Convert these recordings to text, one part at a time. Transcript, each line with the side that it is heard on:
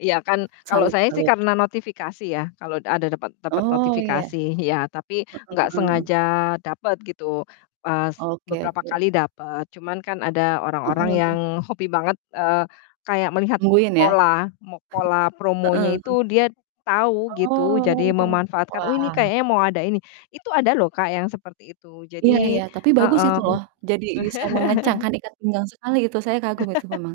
left: Iya kan kalau saya sih
right: Salut-salut.
left: karena notifikasi ya, kalau ada dapet dapet
right: Oh, ya.
left: notifikasi, iya tapi
right: Heeh
left: gak
right: heeh.
left: sengaja dapet gitu. Pas
right: Oke
left: beberapa
right: oke.
left: kali dapet, cuman kan ada orang-orang
right: Heeh.
left: yang hobi banget, eee, kayak melihat
right: Tungguin ya?
left: pol a mo pola promonya
right: Heeh.
left: itu dia tahu gitu, jadi
right: Oh,
left: memanfaatkan, "Oh, ini
right: wah.
left: kayaknya mau ada ini." Itu ada loh, Kak, yang seperti itu,
right: Iya
left: jadi
right: iya, tapi bagus itu
left: heeh.
right: loh jadi bisa mengencangkan ikat pinggang sekali itu, saya kagum itu memang.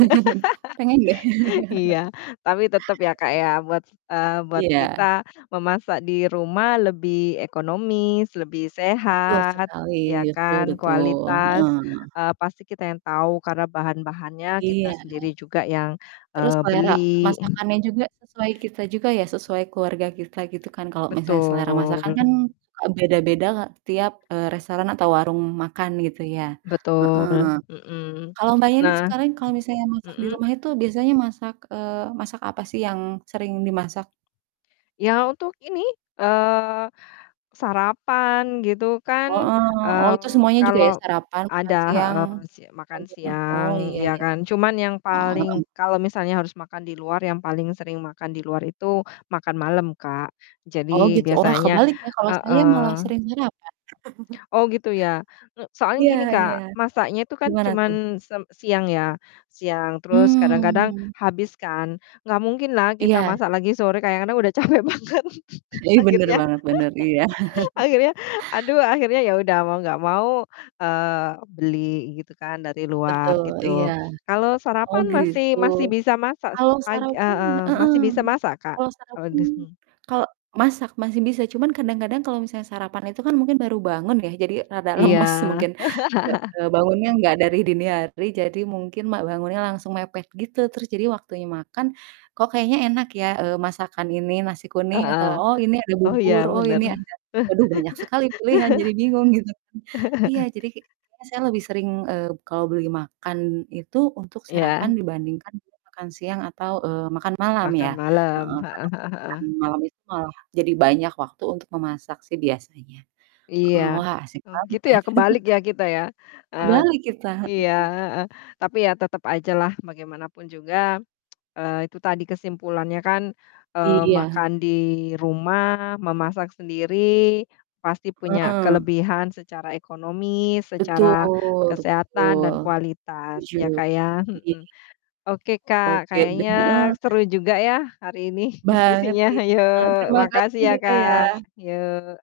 right: Pengen ya?
left: Iya tapi tetep ya, Kak, ya buat eee, buat
right: Iya.
left: kita memasak di rumah lebih ekonomis, lebih
right: Betul
left: sehat
right: sekali,
left: ya
right: betul
left: kan,
right: betul,
left: kualitas,
right: heeh.
left: eee, pasti kita yang tau karena bahan-bahannya kita
right: Iya.
left: sendiri juga yang,
right: Terus
left: eee,
right: selera
left: beli.
right: masakannya juga sesuai kita juga ya, sesuai keluarga kita gitu kan, kalau misalnya selera masakan
left: Betul.
right: kan, eee, beda-beda, Kak, setiap, eee, restoran atau warung makan gitu ya, heeh.
left: Betul, mhm.
right: Kalau Mbaknya nih
left: Nah
right: sekarang kalau misalnya masak di
left: mhm?
right: rumah itu biasanya masak eee, masak apa sih yang sering dimasak?
left: Ya untuk ini, eee, sarapan gitu kan,
right: Heeh, oh itu
left: eee,
right: semuanya juga ya,
left: kalau
right: sarapan, makan
left: ada
right: siang,
left: heeh, si makan
right: selanjutnya,
left: siang
right: oh iya
left: ya
right: ya,
left: kan. Cuman yang
right: heeh
left: paling
right: heeh.
left: kalau misalnya harus makan di luar, yang paling sering makan di luar itu makan malem, Kak,
right: Oh
left: jadi
right: gitu, wah
left: biasanya
right: kebalik ya, kalo saya malah
left: heeh.
right: sering sarapan.
left: Oh gitu ya, m soalnya
right: Iya
left: gini,
right: iya,
left: Kak, masaknya itu kan
right: gimana tuh?
left: cuman sem siang ya, siang terus kadang-kadang
right: Hmm.
left: habis kan. Gak mungkin lah kita
right: Iya.
left: masak lagi sore kadang-kadang udah capek banget
right: Ih, bener
left: akhirnya
right: banget, bener, iya.
left: akhirnya aduh akhirnya ya udah mau gak mau, eee, beli gitu kan dari luar
right: Betul, iya.
left: gitu. Kalau
right: Oh
left: sarapan
right: gitu.
left: masih masih bisa masak s
right: Kalau
left: pag
right: sarapan
left: heeh,
right: heeh,
left: masih bisa masak, Kak,
right: kalau
left: kalau
right: sarapan
left: di sini.
right: kal masak masih bisa cuman kadang-kadang kalau sarapan itu kan mungkin baru bangun ya jadi rada
left: Iya
right: lemas mungkin, nggak eee, bangunnya nggak dari dini hari jadi mungkin ma bangunnya langsung mepet gitu terus jadi waktunya makan, "Kok kayaknya enak ya, eee, masakan ini? Nasi kuning," atau,
left: Heeh,
right: "Oh, ini ada
left: oh
right: bubur,
left: ya
right: oh,
left: bener.
right: ini ada" waduh, banyak sekali pilihan jadi bingung gitu kan. Iya jadi kayaknya saya lebih sering, eee, kalau beli makan itu untuk sarapan
left: Iya.
right: dibandingkan dia makan siang atau, eee, makan malam
left: Makan
right: ya,
left: malem,
right: heeh,
left: heeh
right: karena
left: heeh
right: makan
left: heeh.
right: malam itu malah jadi banyak waktu untuk memasak sih biasanya,
left: Iya,
right: heeh, wah asik
left: hmm,
right: banget
left: gitu
right: ya.
left: ya kebalik ya kita ya. Eee t
right: Kebalik kita,
left: iya,
right: heeh.
left: heeh, tapi ya tetep aja lah bagaimanapun juga, eee, itu tadi kesimpulannya kan, eee,
right: Iya.
left: makan di rumah, memasak sendiri pasti punya
right: Heeh.
left: kelebihan secara ekonomi, secara
right: Betul
left: kesehatan
right: betul.
left: dan kualitas
right: Setuju,
left: ya, Kak ya,
right: iya.
left: mhm. Oke, Kak,
right: Oke,
left: kayaknya
right: bener.
left: seru juga ya hari ini
right: Banget,
left: diskusinya,
right: iya.
left: hayo makasih
right: Terimakasih
left: ya,
right: ya, Kak,
left: Kak,
right: ya.
left: yok.